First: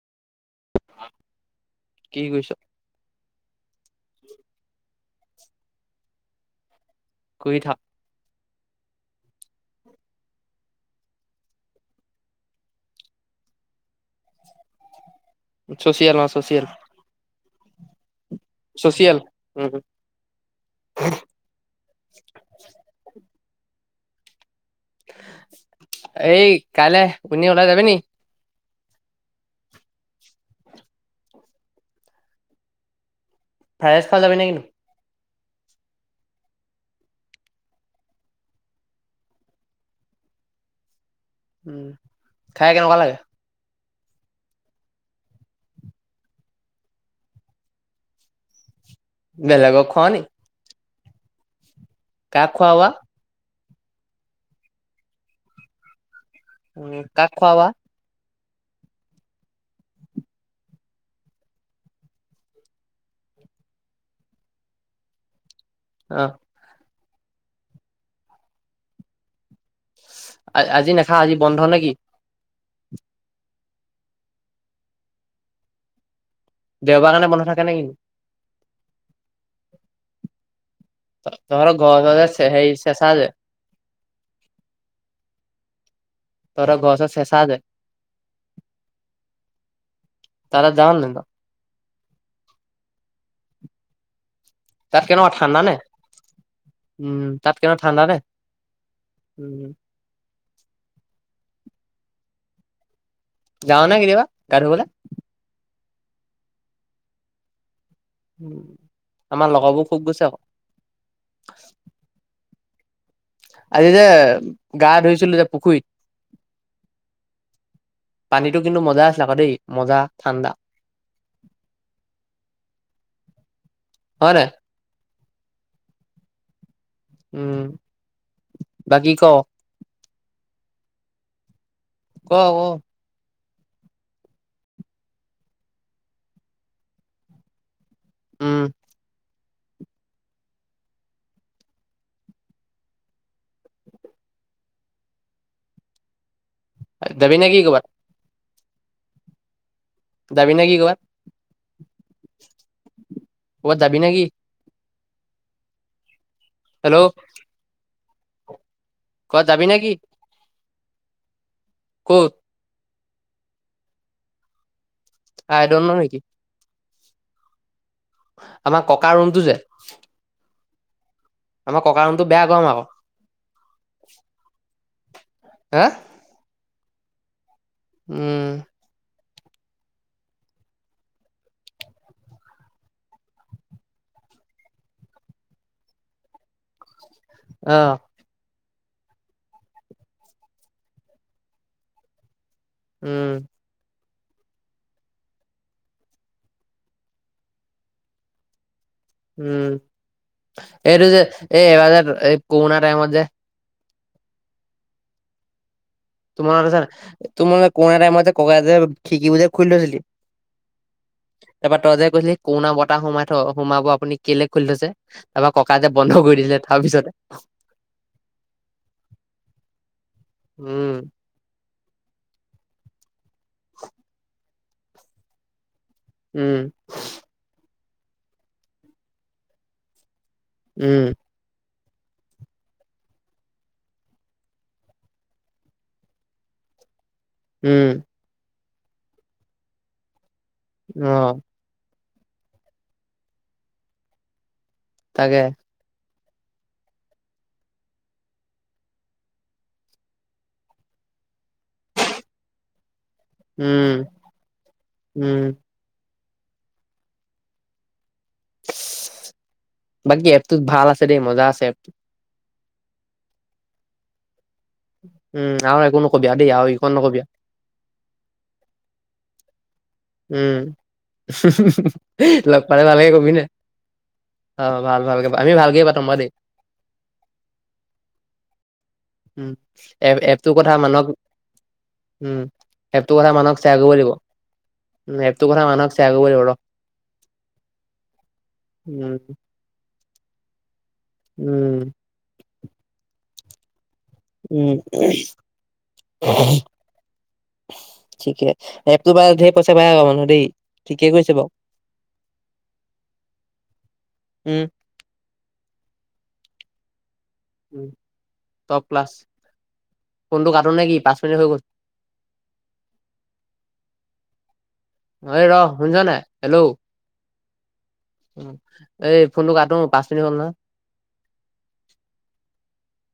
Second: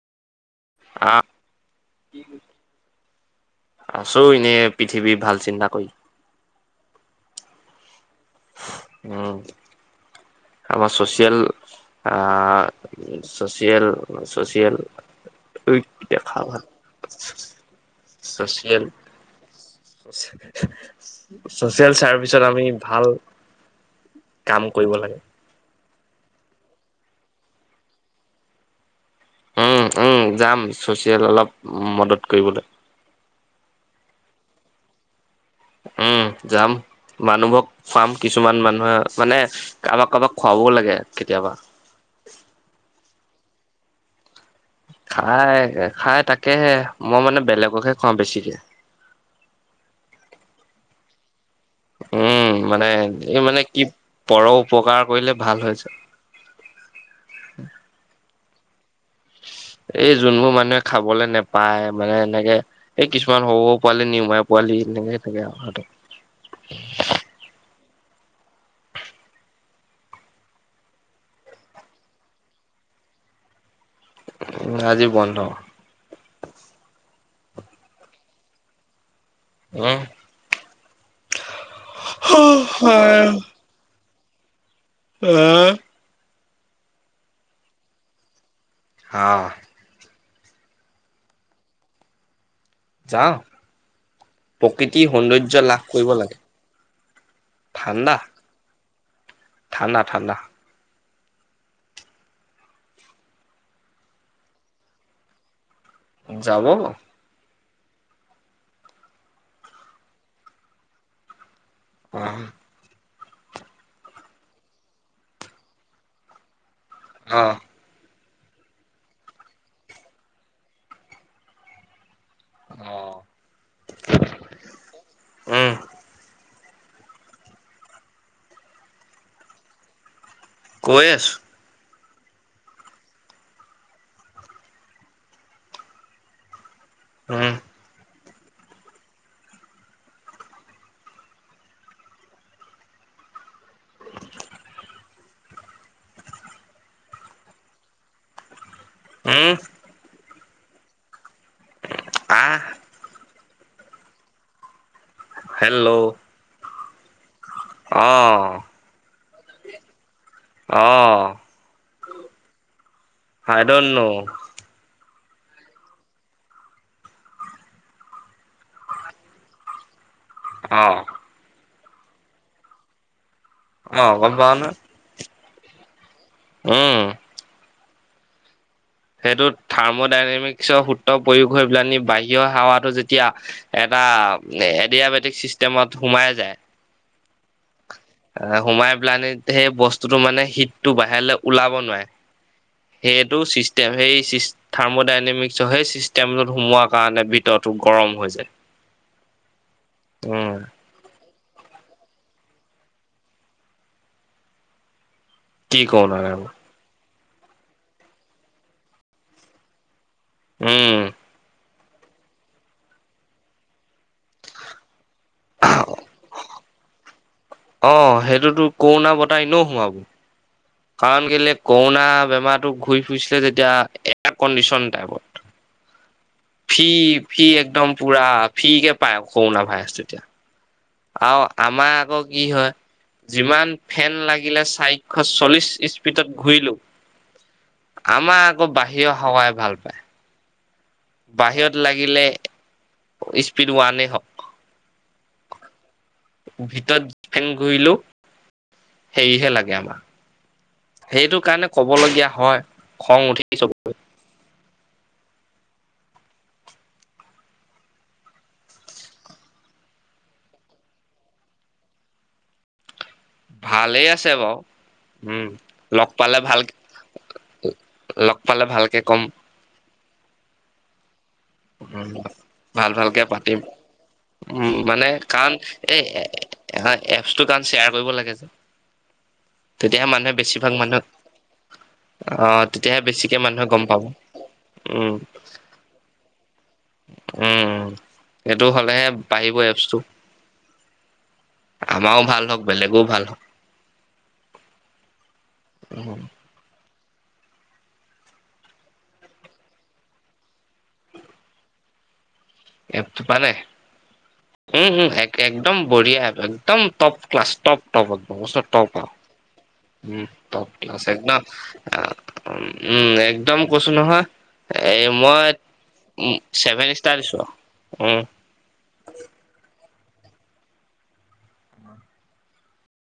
আহ, কি কৰিছ আছো এনে পিঠ পৃথিৱীৰ ভাল চিন্তা কৰি কুই থা উম। আমাৰ চচিয়েল আ চচিয়েল চচিয়েল ঐ চচিয়েল অ দেখা ভাল চচিয়েল চচিয়েল উম। চচিয়েল চাৰ্ভিচত আমি ভাল কাম কৰিব লাগে। এই কাইলৈ কোনে ওলাই যাবি নি? উম উম যাম চচিয়েল অলপ মদত কৰিবলৈ ফ্ৰাইচ খাই যাবি নে কি? উম যাম। মানুহবক খুৱাম কিছুমান মানুহে মানে কাৰোবাক কাৰোবাক খুৱাবও লাগে। কেতিয়াবা উম খাই কেনেকুৱা লাগে? খাই খাই তাকেহে মই মানে বেলেগকহে খুৱাও বেছিকে। বেলেগক খোৱা নি? কাক উম খুৱাবা মানে এই মানে কি পৰ উপকাৰ কৰিলে ভাল হয় যে। উ কাক খোৱাবা। [inaudible] এই যোনবোৰ মানুহে খাবলৈ নেপায় মানে এনেকে এই কিছুমান সৰু সৰু পোৱালি নিউমাই পোৱালি। লেনেঙে থাকে আৰু। সিহঁতৰ অ। আ আজি নেখা আজি বন্ধ নে কি? উ আজি বন্ধ। দেওবাৰ কাৰণে বন্ধ থাকে নে কি? ম। তই ঘৰ গলে যে হেই চেচা যে অ। তহতৰ ঘৰৰ ওচৰত চেচা যে অ। তালে জাও নে নাযাও? যাও তাত প্ৰকৃতিৰ কেনেকুৱা ঠাণ্ডা সৌন্দৰ্য নে লাভ কৰিব লাগে। উম তাত কেনে ঠাণ্ডা নে? উম ঠাণ্ডা ঠাণ্ডা। যাওঁ নে কেতিয়াবা গা ধুবলে? যাব। উ আমাৰ লগবোৰ খুব গৈছে আক। আহ আজি যে গা ধুইছিলো যে পুখুৰীত অ পানীটো কিন্তু মজা আছিল আকৌ দেই মজা ঠাণ্ডা। আহ হয় নে? উম। উম বাকী ক। কৈ আছোঁ। ক ক। উম। উম। জাবিনে কি ক'বাত? উম। জাবি না কি কবাট? আহ। কবাত যাবি নে কি? হেল্ল'। হেল্ল'। অ। কৱাত যাবি নে কি? অ। ক'ত আই দন্ত নৌ আই দন্ত নৌ নেকি? আমাৰ ককা ৰুমটো যে অ আমাৰ ককা ৰুমতো বেয়া গৰম আক। অ গম পাওঁ নহয়। হা উম উম সেইটো থাৰ্ম ডাইনেমিক্সৰ সূত্ৰ প্ৰয়োগ হৈ পেলাই নি বাহিৰৰ হোৱাটো যেতিয়া এটা এটিয়াবেটিক চিষ্টেমত সোমাই যায়। অহ সোমাই পেলানে সেই বস্তুতটো মানে শীততটো বাহিৰলৈ ওলাব নোৱাৰে। সেইটো উম চিষ্টেম সেই থাৰ্মডাইনেমিক সেই চিচতেমত সোমোৱাৰ কাৰণে ভিততো গৰম হৈ যায়। উম উম এইটো যে এ এ যে কৰোনা টাইমত যে কি ক নয়ন তু মানে কৰোনা টাইমতে ককাই খিকিবোৰ যৈ খুলি থৈছিলি। উম তাৰপৰা তইজে কৈছিলি কৰোনা বতাহ সোমাই থ সোমাব আপুনি কেলে খুলি থৈছে। তাৰপৰা ককা যে বন্ধ কৰি দিলে তাৰ পিছতে অ সেইটোতো কৰোণা বতাই এনোহ সোমাব উম, কাৰণ কেলে কৰোনা বেমাৰটো ঘূৰি ফুৰিছিলে তেতিয়া এয়াৰ কণ্ডিচন টাইপত উম, ফি ফি একদম পুৰা ফি কে পায় কৰোনা ভাইৰাছ তেতিয়া। উম আৰু আমাৰ আকৌ কি হয়। যিমান ফেন লাগিলে চাৰিশ চল্লিশ স্পীডত ঘূৰিলো উম, আমাৰ আকৌ বাহিৰৰ হাৱাই ভাল পায়। অ', বাহিৰত লাগিলে স্পীড ওৱানেই হওক। তাকে ভিতৰত ফেন ঘূৰিলো সেৰিহে লাগে আমাৰ সেইটো কাৰণে ক'বলগীয়া হয় খং উঠি চব উম, উম বাকী এপটো ভাল আছে দেই মজা আছে এপটো। ভালেই আছে বাও। উম আৰু একো লগ নকবি আৰু পালে দেই ভাল আৰু ইখন নকবি আৰু। লগ পালে ভালকে কম। উম লগ পালে ভাল গে কবিনে? উ অ', মানে কাৰণ এই বাৰু দেই। এপছটো কাৰণ শ্বেয়াৰ কৰিব লাগে যে উম, তেতিয়াহে এপ মানুহে এপটোৰ কথা বেছিভাগ মানুহক উম, মানুহ আহ তেতিয়াহে এপটোৰ কথা বেছিকে মানুহক মানুহে শ্বেয়াৰ গম কৰিব পাব লাগিব, উম। উম, এপটোৰ কথা মানুহক শ্বেয়াৰ কৰিব লাগিব ৰ। উম সেইটো হ'লেহে উম, বাঢ়িব এপছটো উম, আমাৰও ভাল হওক বেলেগও ভাল হওক উম উম, ঠিকে এপটো পা ঢেৰ পইচা পায় আকৌ মানুহ দেই ঠিকে কৰিছে বাও। এপটো পানে উম এক একদম বঢ়িয়া এপ একদম তপ। ক্লাছ টপ টপ এক টপ আও। উপ ফোনটো টপ কাটো নে কি ক্লাছ পাঁচ মিনিট একদম হৈ গ'ল। উম একদম কচু নহয়। এ এই মই ৰ শুনিছ নাই উম, হেল্ল' ছেভেন ষ্টাৰ দিছো উম এই ফোনটো কাটো পাঁচ মিনিট হ'ল নহয়